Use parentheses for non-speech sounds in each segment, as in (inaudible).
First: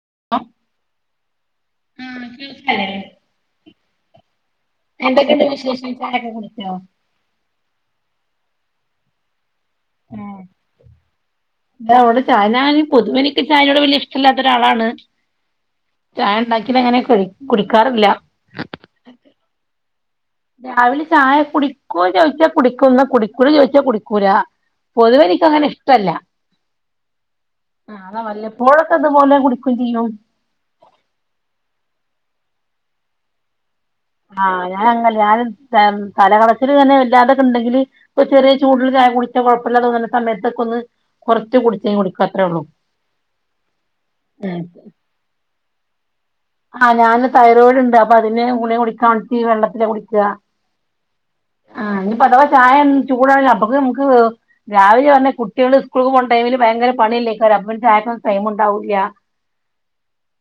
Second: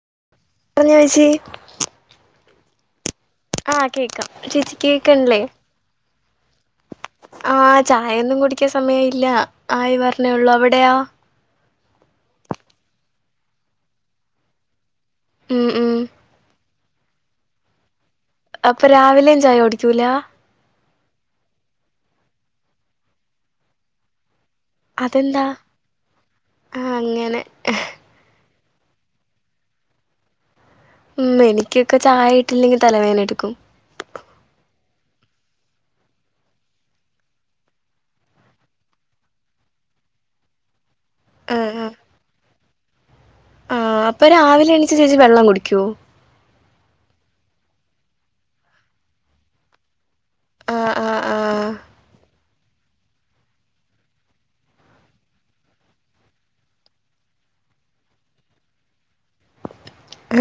(unintelligible) (unintelligible) ആ കേക്കാം ചേച്ചി കേക്ക്ണ്ല്ലേ എന്തൊക്കെയുണ്ട് വിശേഷം ചായൊക്കെ കുടിച്ചോ? ആ ച യൊന്നും കുടിക്കാൻ സമയയില്ല ആയി വര്ണെ ള്ളൂ അവിട്യോ (unintelligible) പൊതുവെനിക്ക് ചായനോട് വല്ല്യ ഇഷ്ട്ടല്ലാത്ത ഒരാളാണ് ഉം ഉം ചായണ്ടാക്കിതങ്ങനെ കുടി കുടിക്കാറില്ല. ചുലാ രാവിലെ ചായ കുടിക്കോ ചോയിച്ച കുടിക്കും ന്ന കുടിക്കൂലെ ചോയിച്ചാ കുടിക്കൂല. അതെന്താ പൊതുവെനിക്കങ്ങനെ ഇഷ്ട്ടല്ല ആഹ് അങ്ങനെ ആത വല്ല (unintelligible) ഇതുപോലെ കുടിക്കും ചെയ്യും ഉം എനിക്കൊക്കെ ചായ ഇട്ടില്ലെങ്കി തലവേന എടുക്കും ആഹ് ഞാൻങ്ങല്ല ഞാൻ (unintelligible) തലകടച്ചിൽ തന്നെ വല്ലാതൊക്കെ ണ്ടെങ്കില് ഒര് ചെറീ ചൂട് (unintelligible) കൊയപ്പല്യ തോന്ന്ണ സമയത്തൊക്കൊന്ന് കൊറച്ച് കുടിച്ച് കുടിക്കത്രെ ള്ളു. ആ അപ്പൊ രാവിലെ എണീച്ച് ചേച്ചി വെള്ളം കുടിക്ക്യോ? ആഹ് ഞാന് തൈറോയിഡ്ണ്ട് അപ്പൊ അതിന്റെ ഗുളിക ടിക്കാണ ഈ വെള്ളത്തി കു കാ ആഹ് ആഹ് ആഹ് ആ ഞ്പ്പതവ ചായ ചൂടാണ് അപ്പൊക്ക് മ്മക്ക് രാവിലെണ് കുട്ട്യാള് സ്കൂൾക്ക് പോണ ടൈമിൽ ഭയങ്കര പണിയെല്ലെക്കാരം. (unintelligible) ചായക്കൊ ടൈം ണ്ടാവൂല.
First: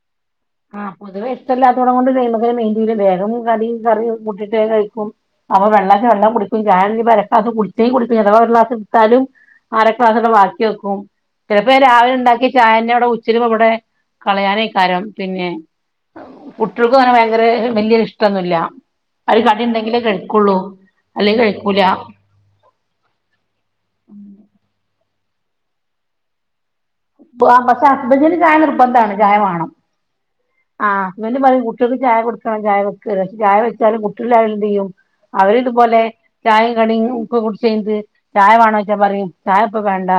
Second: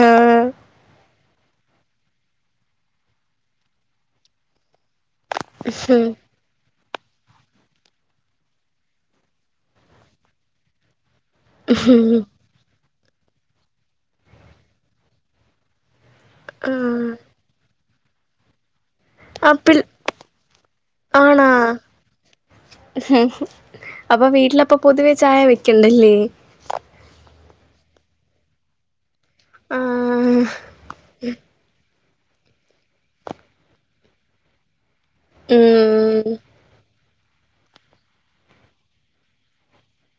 ഏഹ് ആ പൊതുവെ ഇഷ്ട്ടല്ലാത്തടം കൊണ്ട് നൈമക്കൊന്നു മൈൻഡയ്യൂല വേഗം കടിം കറിയൊക്കെ കൂട്ടീട്ട് വേ കഴിക്കും. അപ്പൊ ഹും വെള്ളാച്ചെ വെള്ളം കുടിക്കും ചാ (unintelligible) അര ക്ലാസ് കുടിച്ചേ കുട്ച്ച് അഥവാ ഒരു ളാസ് ഇട്ത്താലും അര ക്ലാസ്സൊക്കെ ബാക്കിയെക്കും. ചെൽപ്പോ ഞാ ഹും രാവിലണ്ടാക്ക്യ ചായന്നെ (unintelligible) ഇവടെ കളയാനേക്കാരം പിന്നെ. കുട്ട്യൾക്കു ആഹ് അങ്ങനെ ഭയങ്കര വല്യൊരു ഇഷ്ടൊന്നുല്ല്യ. അത് കടി ആപ്പിൾ ണ്ടെങ്കിലേ കഴിക്കുള്ളൂ അല്ലെിങ്കി ആണാ കയിക്കൂല. അപ്പൊ വീട്ടിലപ്പ പൊതുവേ ചായ വെക്കണ്ടല്ലേ? (unintelligible) പഷെ ഹസ്ബന്റിന് ചായ നിർബന്ധാണ് ചായ വാണം ആഹ് ആ ഹസ്ബന്റ് പറയും കുട്ട്യാക് ചായ കൊടുക്കണം ചായ വെക്ക് ന്ന് പഷെ ചായ വെച്ചാലും കുട്ട്യാൾ. (unintelligible) അവരിതുപോലെ ഉം ചായ കടിം ക്കൊ കുട്ചൈഞ്ട്ട് ചായ വേണോയ്ച്ച പറിം ചായ ഇപ്പ വേണ്ട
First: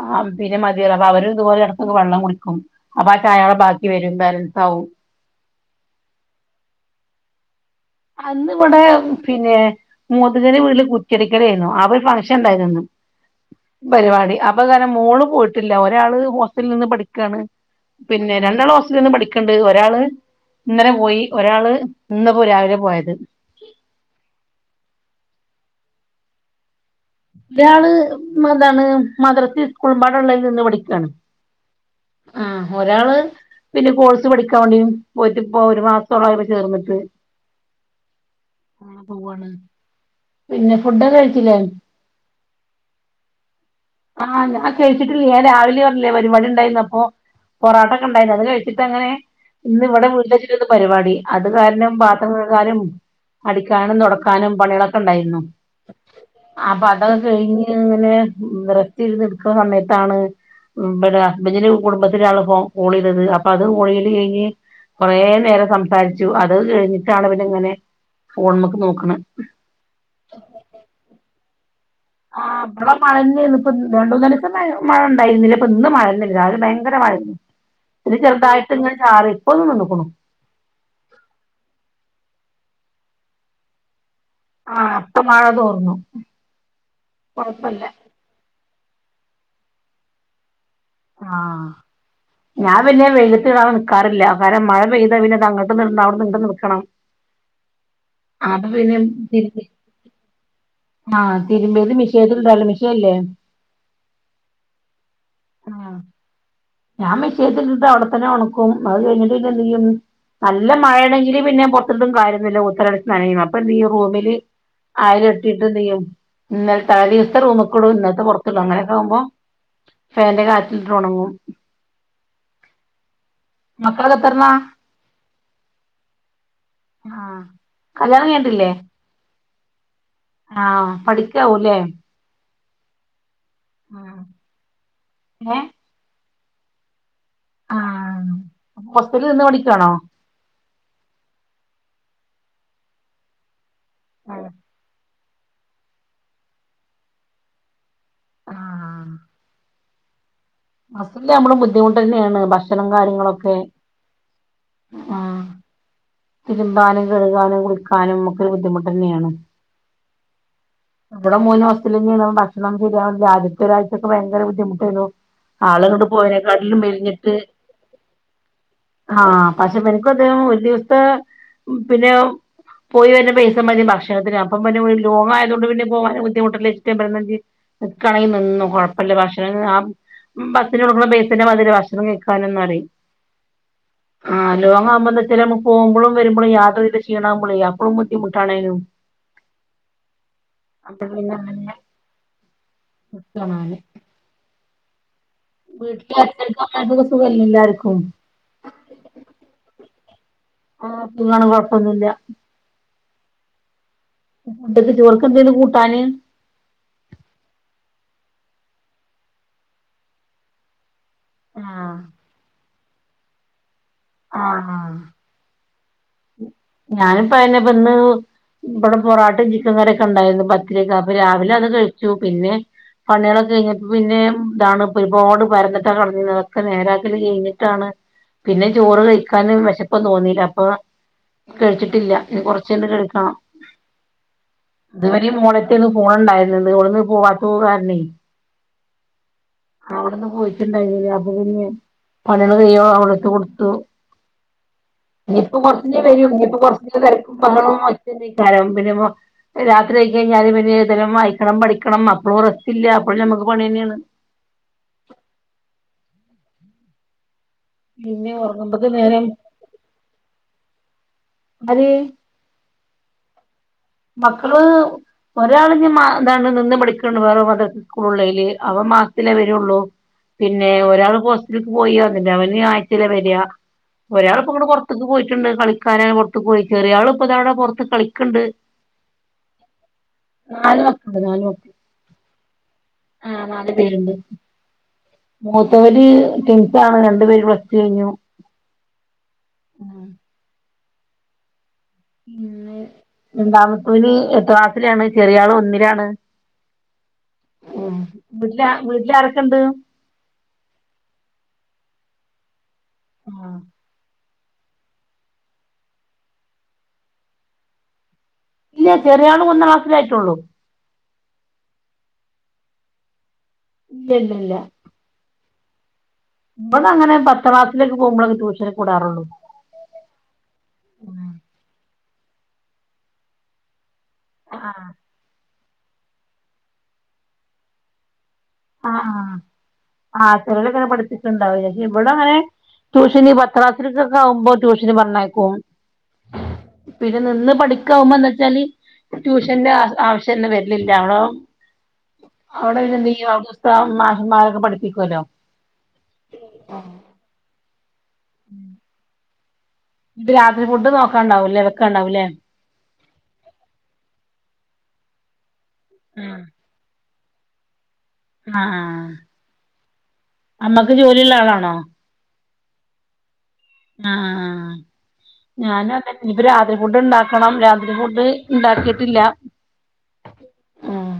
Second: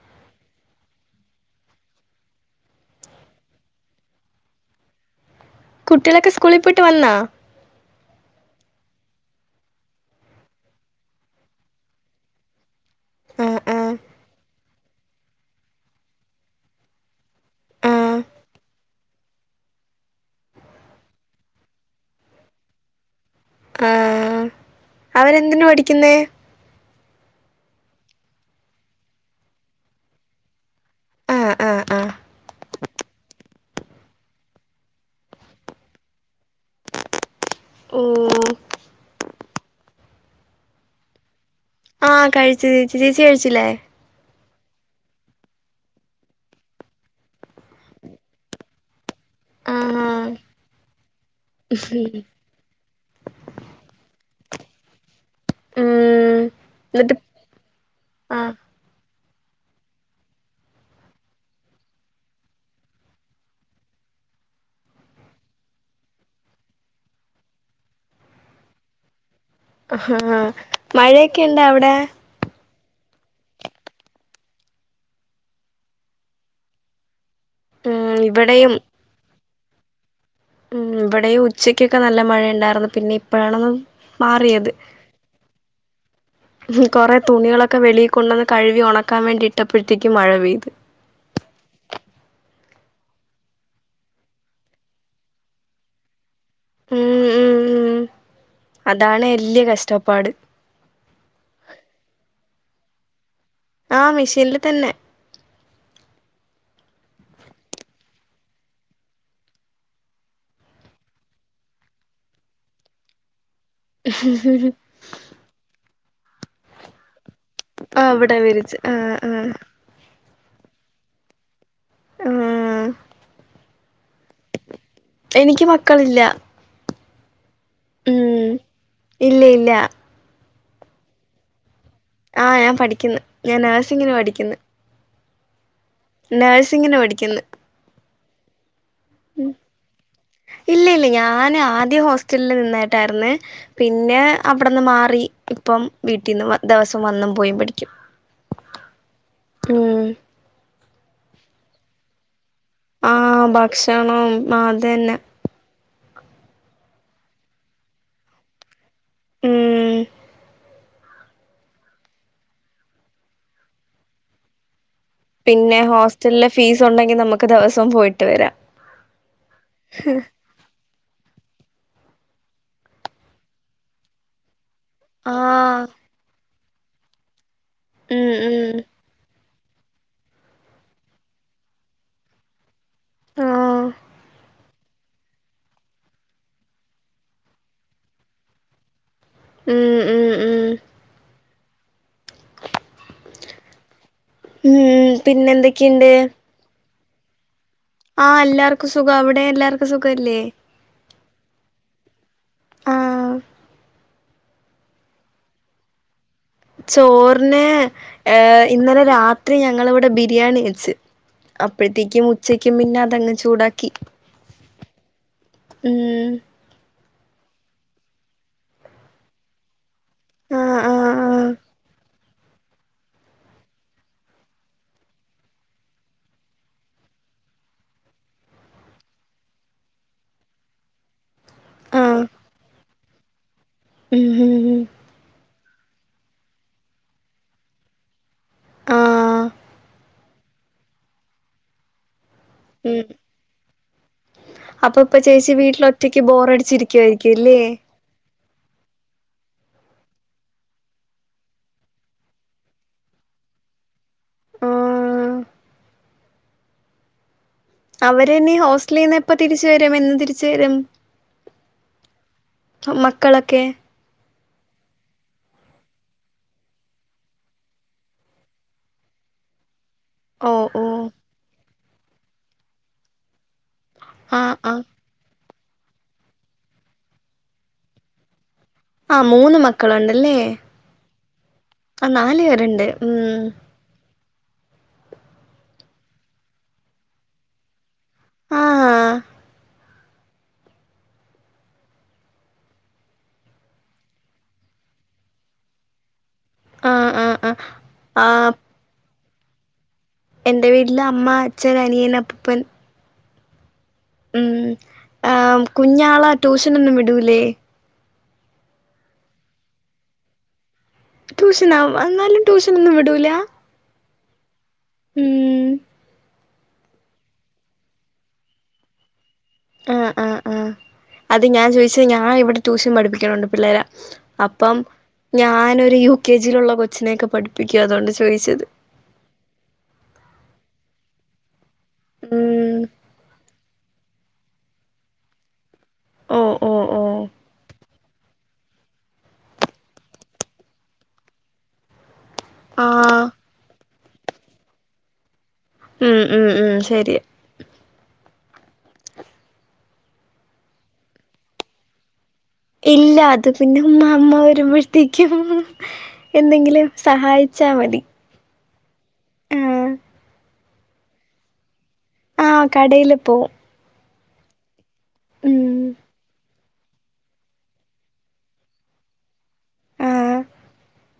ആ പിന്നെ മതിയറിം. പ്പൊ അവരും ഇതുപോലെ എട്ക്കൊക്കെ വെള്ളം കുടിക്കും അപ്പൊ ആ ചായ അവുടെ ബാക്കി വരും ബാലൻസാവും. കുട്ടികളൊക്കെ സ്കൂളി പോയിട്ട് വന്നാ? അന്ന് ഇവിടെ പിന്നെ മൂത്തച്ഛന്റെ വീട്ടില് കുറ്റിയടിക്കലേര്ന്നു ആ ഒരു ഫംഗ്ഷൻ ഇണ്ടായിരുന്നു ആ ആ പരിവാടി അപ്പൊ ഇങ്ങനെ മോള് പോയിട്ടില്ല ഒരാള് ഹോസ്റ്റലിൽ നിന്ന് പഠിക്കാണ്. ആ പിന്നെ രണ്ടാള് ഹോസ്റ്റൽന്ന് പഠിക്ക്ണ്ട് ഒരാള്. ഇന്നലെ പോയി ഒരാള് ഇന്ന്പ്പ രാവിലെ പോയത് എന്തിനു പഠിക്കുന്നേ? ഇയാള് മ എതാണ് മദ്രസി സ്കൂളമ്പാടള്ളയിൽ നിന്ന് പഠി കാണ് ആ ആ ആ ഒരാള് പിന്നെ കോഴ്സ് പഠിക്കാൻ വേണ്ടി പോയിട്ട് ഒരു മാസത്തോളം ആ ചേർന്നിട്ട് മ് ആ പോവാണ് പിന്നെ ഫുഡൊക്കെ കഴിച്ചിലെ ആ കഴിച്ച് ചേച്ചി ചേച്ചി കഴിച്ചിലേ ആ ഞാൻ കഴിച്ചിട്ടില്ല ഞാൻ രാവിലെ പറഞ്ഞില്ലേ പരിപാടി ഉണ്ടായപ്പോ പൊറട്ടൊക്കെ ണ്ടേനി അത് കഴിച്ചിട്ട അങ്ങനെ ആ ഇന്ന് ഇവ്ടെ വീട്ടില് വെച്ചിട്ട പരിപാടി അത് കാരണം ഉം പാത്രം കഴിക്കാനും അടിക്കാനും തൊടക്കാനും പണികളൊക്കെ ണ്ടായിര്ന്നു. അപ്പൊ എന്നിട്ട് അതൊക്കെ കഴിഞ്ഞ് ങ്ങനെ. ആ (unintelligible) ടുക്കുന്നസമയതാണ്. മ്പടെ ഇമ്മച്ചിന്റെ കുടുംബത്തിലാപ്പോ കോൾ ചെയ്തത്, അപ്പം അതും കേളയൽ കഴിഞ്ഞ്. കുറെ നേരം സംസാരിച്ചു അത് കഴിഞ്ഞിട്ടാണ് ങ്ങനെ ഫോൺമക്ക് നോക്ക്ണെ. ആ മഴയൊക്കെ ഇണ്ടാ അവിടെ ആ വ്ടെ മഴ എന്നെ ഏനി പ്പം രണ്ട് മൂന്നാലീസം ന്ന മഴ ണ്ടായിര്ന്നില്ല ഇപ്പൊ ഇന്ന് മഴ ഭയങ്കര മഴയായിരുന്നു. ഇത് ഉം ചെറുതായിട്ട് ങ്ങനെ ചാറി ഇപ്പൊ നിന്ന്ക്ക്ണു. വ്ടെയും ഉച്ചക്കൊക്കെ നല്ല മഴയ ണ്ടായിര്ന്നു പിന്നെ ഇപ്പഴാണ്. മാറിയത് ആ ഇപ്പൊ മഴ തോർന്നു കൊറെ തുണികളൊക്കെ കൊഴപ്പല്ല വെളി കൊണ്ടന്ന് കഴു ഉണക്കാൻ വേണ്ടി ഇട്ടപ്പോഴത്തേക്ക് മഴ പെയ്തു. ആ ഞാൻ പിന്നെ വെയ്ലത്തിടാൻ നിക്കാറില്ല കാരണം മഴ പെയ്താ പിന്നെ അങ്ങട്ട് ഒന്ന് ഇടണം അവ്ട്ന്ന് ങ്ങ ക്കണം ഉം ഉം ഉം ആപ്പ പിന്നെ അതാണ് വല്യ കഷ്ടപ്പാട് ആ തിരുമ്പ്യത് മിഷീൻല് (unintelligible) മിശേൻ ല്ലെ ആ മെഷീനില് തന്നെ. ആ ഞാൻ മിഷി ഇട്ടിട്ട് അവിടെത്തന്നെ ഉണക്കും അത് കഴിഞ്ഞിട്ടെ എന്തെ നല്ല മഴയാണെങ്കില് പിന്നെ പൊറത്തിട്ടും കാര്യന്നല്ല ഉത്തരടിച്ച് നനയും, അപ്പൊ ന്തെയ്യും റൂമില് അയില എട്ടിട്ട് ന്തയും ഇന്നലത്തെ (unintelligible) റൂമക്കിഇടും. ആ ഇന്നത്തെ ഇവിടെ പെറ്ത്തിടും വിരിച്ച് ആ അങ്ങനെയൊക്കെ ആവുമ്പോ ആ ഫാനിന്റെ കാറ്റിട്ട ഉണങ്ങും. മ് മക്കൾ എത്രണ്ണ എനിക്ക് മക്കളില്ല ആ കല്യാണം ഉം കയിഞ്ഞിട്ടില്ലേ ഇല്ല ഇല്ല ആ പഠിക്കാവൂലേ ആ ഞാൻ പഠിക്കുന്നു. ഞാൻ നേഴ്സിങ്ങിന് പഠിക്ക്ന്ന്. ഏ നഴ്സിങ്ങിന് പഠിക്ക്ന്ന് ആ ഹോസ്റ്റലിൽ നിന്ന് മ് പഠിക്കാണോ ഇല്ല ഇല്ല ഞൻ ആദ്യ ഹോസ്റ്റലില് നിന്നിട്ടായിര്ന്ന് പിന്നെ ആ അവിടന്ന് മാറി ഇപ്പം വീട്ടിൽന്ന് ദിവസം വന്ന് വന്നും പോയി പഠിക്കും. ആ. മ് (unintelligible) ബുദ്ധിമുട്ട് തന്നെയാണ് ഭക്ഷ ക്ഷണും ആ കാര്യങ്ങളൊക്കെ ഭക്ഷണം അതന്നെ ആ തിരുമ്പാനും കഴുകാനും കുളിക്കാനും ഒക്കെ ഒരു ബുദ്ധിമുട്ട് തന്നെയാണ്. ഉം ഇവിടെമൂന്നു (unintelligible) ഭക്ഷണംചെയ്യാൻ. ആദ്യത്ത ഒരാഴ്ചൊക്കെ ഭയങ്കര ബുദ്ധി ഏയ്നു പിന്നെ ഹോസ്റ്റലിലെ ഫീസ് ഉണ്ടെങ്കി നമുക്ക് ദിവസം പോയിട്ട് വരാം. ആ പക്ഷെ ഇവർക്കും അതെ ഒരു ദിവസത്തെ. പിന്നെ പോയി വരുന്ന പൈസ മതി ഭക്ഷണത്തിന്. (unintelligible) ലോങ്ങ്‌ ആയതുകൊണ്ട് പിന്നെ ആഹ് പോകാനും ബുദ്ധിമുട്ടല്ലേന്ന് (unintelligible) നിക്കണേ ഉം ഉം നിന്നോ കുഴപ്പമില്ല ഭക്ഷ ആ ബസ്സിന് കൊടുക്കുന്ന പൈസന്റെ മതി ഭക്ഷണം കഴികാൻ ന്നാല് ഉം ആ ലോങ്ങമ്പോ വെച്ചല് പോംമ്പളും വര്മ്പളും യാത്ര ചെയ്ത ഷീണ മ്പളെ അപ്പഴും ബുദ്ധിമുട്ടാണലോ ഉം ഉം അത് പിന്നെങ്ങന്നെ മുത്തമാണ് ഉം പിന്നെ എന്തൊക്കെയുണ്ട് വീട്ടിലും ഉമ്മാക്കും എല്ലാർക്കും സുഖല്ലേ എല്ലാർക്കും ആ എല്ലാർക്കും സുഖാ അവിടെ എല്ലാർക്കും സുഖല്ലേ ആ കൊഴപ്പൊന്നുമില്ല ആ ഉച്ചെക്ക് ചോർക്ക് എന്തേണ് കൂട്ടാന് ചോറിന് ഏ ഇന്നലെ രാത്രി ഞങ്ങള് ഇവിടെ ബിരിയാണി വെച്ച് ആഹ് അപ്പോഴ്ത്തേക്കും ഉച്ചക്കും പിന്നെ അതങ്ങ് ചൂടാക്കി ആ ആഹ് ഉം (unintelligible) ഇവിടെ പൊറാട്ടയും ചിക്കൻ കറിയൊക്കെ ഉണ്ടായിരുന്നു പത്തിരി ആഹ് ഒക്കെ അപ്പോ ആഹ് രാവിലെ അത് ആഹ് കഴിച്ചു പിന്നെ പണികളൊക്കെ കഴിഞ്ഞിട്ട് പിന്നെ ഇതാണ് ഒരുപാട് പരന്നിട്ട കേടാനിർന്നെ അതൊക്കെ നേരാക്കല് കഴിഞ്ഞിട്ടാണ് പിന്നെ ചോറ് കഴിക്കാനും വെശപ്പ് തോന്നില്ല അപ്പോ കഴിച്ചിട്ടില്ല ഇല്ല ആഹ് ഇനി കൊറച്ച് കഴിഞ്ഞിട്ട് കഴിക്കണം ഉം ഉം ഉം എനിക്കിന്ന് പോവാനുണ്ടായിരുന്ന് ഇന്ന് ഇവിടുന്ന് പോവാത്തത് കാരണേ ആഹ് അവിട്ന്ന് പോയിട്ടുണ്ടായിരുന്നില്ല അപ്പ പിന്നെ ഞാൻ പണികൾ കഴിയോളം ഉം അവൾട് എടുത്ത് കൊടുത്തു അപ്പൊ ഇപ്പൊ ചേച്ചി ഇനിപ്പോ കൊ വീട്ടിലൊറ്റക്ക് കഴിയും ഇനിപ്പോ കൊറച്ച് തെരക്കും ബോറടിച്ചിരിക്കുവായിരിക്കും അല്ലേ ബഹളോം ആയിട്ട് (unintelligible) രാത്രി ആയി കഴിഞ്ഞാല് പിന്നെ എഴുതണം വായിക്കണം പഠിക്കണം അപ്പോഴും റെസ്റ്റ്‌ ഇല്ല അപ്പോഴും ഞമ്മക്ക് പണിന്നെയാണ് ആഹ് പിന്നെ അവര് ഇനി ഒറങ്ങുമ്പക്ക് ഹോസ്റ്റലീന്ന് നേരം എപ്പോ തിരിച്ച് വരും എന്ന് തിരിച്ച് വരും അര് മക്കളൊക്കെ മക്കള് ഒരാള് ഇനി മ ഇതാണ് നിന്ന് പഠിക്കണ് വേറെ മദ്രസ സ്കൂളേല് അവൻ മാസത്തിലേ വരള്ളൂ ഓ പിന്നെ ഓ ഒരാള് ഹോസ്റ്റലേക്ക് പോയി വന്നില്ല അവന് ആഴ്ചയില വരിക ആ ഒരാളിപ്പോ ഇങ്ങട് ആ പോറത്തേക്ക് പോയിട്ടുണ്ട് കളിക്കാനായി പോറത്തുക്ക് പോയി കയറിയ ആള് ഇപ്പോതാവിടെ പോറത്ത് കളിക്കണ്ട് ആഹ് മൂന്ന് മക്കളുണ്ടല്ലേ അല്ല നാല് മക്കള് ആ നാല് പേരുണ്ട് ആ ഉം നാല് പേരുണ്ട് മൂത്തവര് ട്വിൻസ് ആണ് രണ്ടു പേര് പ്ലസ് ടു കഴിഞ്ഞു ആ ഹാ ഉം രണ്ടാമത്തോന് ഏട്ടാ ക്ലാസ്സിലാണ് ചെറിയാള് ഒന്നിലാണ് ആ ആ ആ ഉം ആ വീട്ടില വീട്ടില് ആരൊക്കെണ്ട് എന്റെ വീട്ടില് അമ്മ അച്ഛൻ അനിയൻ അപ്പുപ്പൻ ആ ഉം ആ കുഞ്ഞാളാ ട്യൂഷനൊന്നും വിടൂലേ ഇല്ല ചെറിയ ആള് ഒന്നാക്ലാസ്സിലായിട്ടുള്ളു ട്യൂഷനാ എന്നാലും ട്യൂഷനൊന്നും വിടൂല ഇല്ലില്ല ഇല്ല ഉം ഇബാടെ അങ്ങനെ പത്താക്ലാസിലേക്കൊ പോകുമ്പോഴേ ട്യൂഷനൊക്ക വിടാറുള്ളൂ ആ ആ ആ അത് ഞാൻ ചോയിച്ചത് ഞാൻ ഇവിടെ ട്യൂഷൻ പഠിപ്പിക്കണുണ്ട് പിള്ളേരേ അപ്പം ഞാനൊരു യു കെ ജി യിലുള്ള കൊച്ചിനൊക്കെ പഠിപ്പിക്കും അതുകൊണ്ടാ ചോ ആ ആ ആ ചേലോളിങ്ങനെ പഠിപ്പിച് ണ്ടാവും ലെ ഇവിട അങ്ങനെ ഉം ട്യൂഷനി ക്ലാസ്സിലക്കൊക്കെ ആവുമ്പോ ട്യൂഷന് പറഞ്ഞയക്കും ഓ ഓ ഓ പിന്നെ നിന്ന് പടി ക്കാ വുമ്പോന്താച്ചാൽ ട്യൂഷൻ ന്റെ ആവശ്യംന്നും വര്ന്നില്ല. അവിടെ ആഹ് പിന്നെന്തെയും അവ്ടുത്തെ ഉസ്താദും മാഷ്മാരൊക്കെ പഠിപ്പിക്കൂലോ. മ് മ് മ് ശെരി മ് ഇത് രാത്രി ഫുഡ് നോക്കാണ്ടാവുംല്ലേ വെക്കാണ്ടാവൂല്ലേ? ഇല്ല അത് പിന്നെ മ്മാമ്മ വരുമ്പോഴത്തേക്കും എന്തെങ്കിലും സഹായിച്ചാ മതി. ആ ആ ആഹ് അമ്മക്ക് ജോലിള്ള ആളാണോ? ആഹ് കടയില് പോവും. അ ആ ഞാന ഉം വരെ ആദൃം ഫുഡ് ഉണ്ടാക്കണം രാത്രി ഫുഡ് ഇണ്ടാക്കിട്ടില്ല ആഹ് മ്.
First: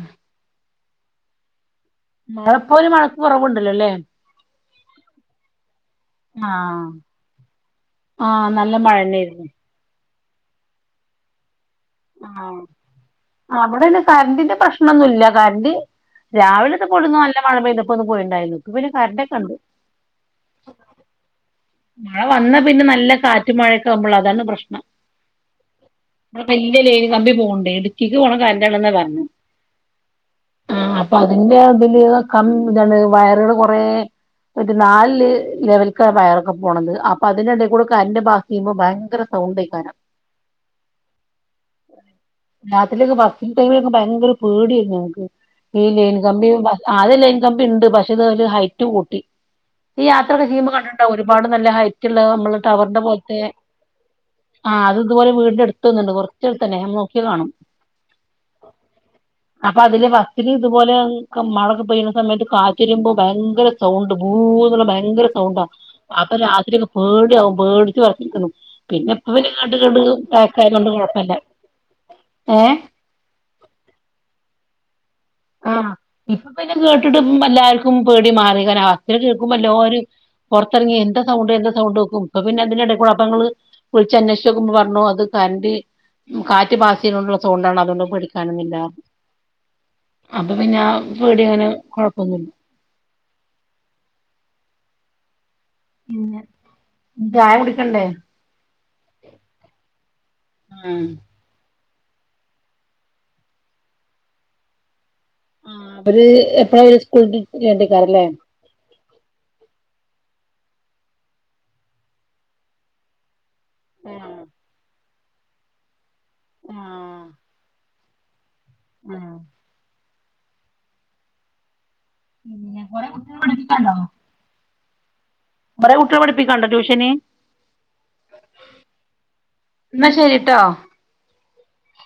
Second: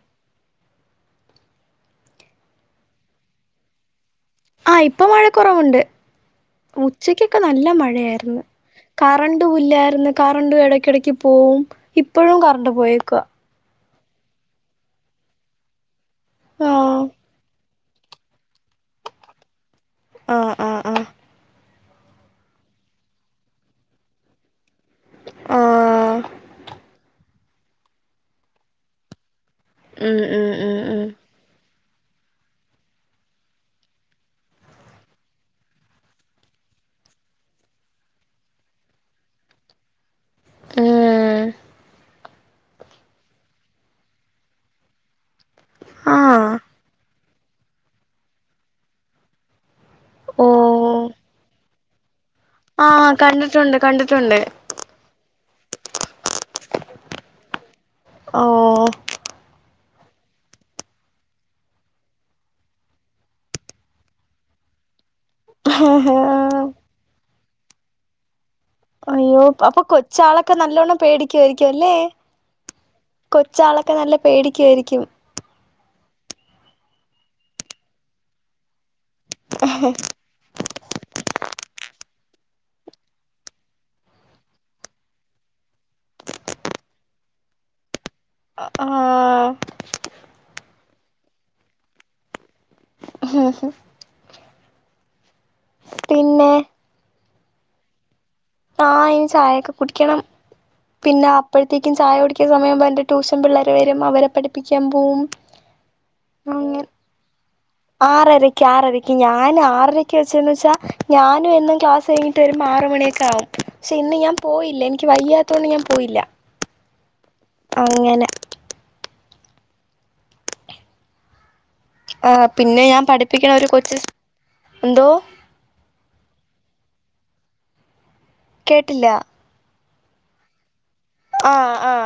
മഴ പോലും മഴക്ക് കുറവുണ്ടല്ലോല്ലേ. ആഹ് ഇപ്പൊ മഴ കുറവുണ്ട്. ആഹ് ഉച്ചക്കൊക്കെ നല്ല മഴയായിരുന്നു. ആഹ് നല്ല മഴന്നെയായിരുന്നു കറണ്ടുംല്ലായിരുന്നു. കറണ്ട് ഇടയ്ക്കിടക്ക് പോകും. ഇപ്പോഴും ആഹ് കറണ്ട് പോയേക്കുക. അവിടെന്നെ കറണ്ടിന്റെ പ്രശ്നമൊന്നും ഇല്ല കറണ്ട് രാവിലത്തെ ആഹ് പൊടുന്നു അല്ല മഴ പെയ. ഒന്ന് പോയിണ്ടായിരുന്നു. ഇപ്പൊ പിന്നെ കറണ്ടൊക്കെ ണ്ട്. ആഹ് ആഹ് ആഹ് മഴ വന്നാ പിന്നെ നല്ല കാറ്റ് മഴൊക്കെ ആവുമ്പോള അതാണ് പ്രശ്നം. ആ ഇവിടെ വലിയ ലൈൻ കമ്പി പോണ്ടേ ഇടുക്കിക്ക് പോണം കണെന്ന പറഞ്ഞു ഉം ഉം ആ ഉം ഉം അപ്പൊ അതിന്റെ- ല കം ഇതാണ് വയറുകള് കുറ- ഒരു നാല് ലെവലക്കാ വയറൊക്കെ പോണത് അപ്പൊ അതിന്റെടെ കൂടെ കരണ്ട് പാസ്സ് ചെയ്യുമ്പോ ഭയങ്കര സൗ സൗണ്ടക്കാനം. ആഹ് രാത്രീലൊക്കെ ബസിംങ്‌ ടൈമിലൊക്കെ ഭയങ്കര പേടിയരുന്നു ഞങ്ങക്ക്. ഈ ലൈൻ കമ്പി ആഹ് ആദ്യ ലൈൻ കമ്പി ഇ ണ്ട് പക്ഷെ ഇത് ഹൈറ്റ് കൂട്ടി. ഈ യാത്രൊക്ക ചെയ്യ്പോ കണ്ട് ട്ട് ണ്ടോ ഓഹ് ഒരുപാട് നല്ല ഹൈ നമ്മ ടവറിന്റെ ആഹ് പോലത്തെ കണ്ടിട്ടുണ്ട് കണ്ടിട്ടുണ്ട് ആ അത് ഇതുപോലെ വീടിന്റെ അടുത്തൊന്നുണ്ട്. തന്നെ നോക്കി കാണും. ഓ അപ്പൊ അതില് വസ്രി ഇതുപോലെ മഴക്കെ പെയ്യുന്ന സമയത്ത് കാച്ചിരുമ്പോ ഭയങ്കര സൗണ്ട് ബു ഭയങ്കര സൗണ്ടാ അപ്പൊ രാത്രിയൊക്കെ പേടിയാകും പേടിച്ച് വച്ചരിക്കുന്നു. അയ്യോ അപ്പൊ കൊച്ചാളക്കെ പ്രായാക്കായതുകൊണ്ട് നല്ലോണ്ണം പേടി- കുഴപ്പല്ല രിക്കയിരിക്കും അല്ലെ ഏഹ് കൊച്ചാളൊക്കെ നല്ല പേടിക്കുവാ യിരിക്കും. ആഹ് ഇപ്പൊ പിന്നെ കേട്ടിട്ട് എല്ലാവർക്കും പേടി മാറി. ഇതി കേൾക്കുമ്പോല്ലോര് പുറത്തിറങ്ങി എന്താ സൗണ്ട് എന്താ സൗണ്ട് നോക്കും. അപ്പൊ പിന്നെ അതിട കു അാപ്പങ്ങള് വിളിച്ച അന്വേഷിച്ച നോക്കുമ്പോ പറഞ്ഞു അത് കറന്റ് ഉ കാറ്റ് പാസിയില കൊണ്ടുള്ള സൗണ്ടാണ് അതുകൊണ്ട് പേടിക്കാനൊന്നുമില്ല ആഹ് പിന്നെ ആ വീടിങ്ങനെ കൊഴപ്പൊന്നുല്ല. ഹോഹോ പിന്നെ ചായ കുടിക്കണ്ടേ? ആ ഇൻ ചായയൊക്കെ കുടിക്കണം ആഹ് പിന്നെ അപ്പഴ. അറ്റേക്കും ചായ കുടിക്കുന്ന സമയം എന്റെ ട്യൂഷൻ പിള്ളേർ വരും. അവരെ പഠിപ്പിക്കാൻ പോകും. ആഹ് അവര് എപ്പഴാ അവര് സ്കൂളിട്ട് വരേണ്ടിക്കാരല്ലേ ആറരക്ക് ആറരക്ക് ഞാൻ ആറരക്ക വെച്ചന്ന് വെച്ചാ ഞാനും എന്നും ക്ലാസ് കഴിഞ്ഞിട്ട് ഒരു ആറ് മണിയൊക്കെ ആകും പക്ഷെ ഇന്ന് ഞാൻ ആഹ് പോയില്ല എനി ക്ക് വയ്യാത്തോണ്ട് ഞാൻ പോയില്ല. ആഹ് അങ്ങനെ. ആ ആ പിന്നെ ഞാൻ പഠിപ്പിക്കണ ഒരു കൊച്ച് എന്തോ? കൊറെ കുട്ടിളെ പഠിപ്പിക്കൊണ്ട ട്യൂഷന്? കേട്ടില്ല. എന്നാ ശരിട്ടോ. ആ ആ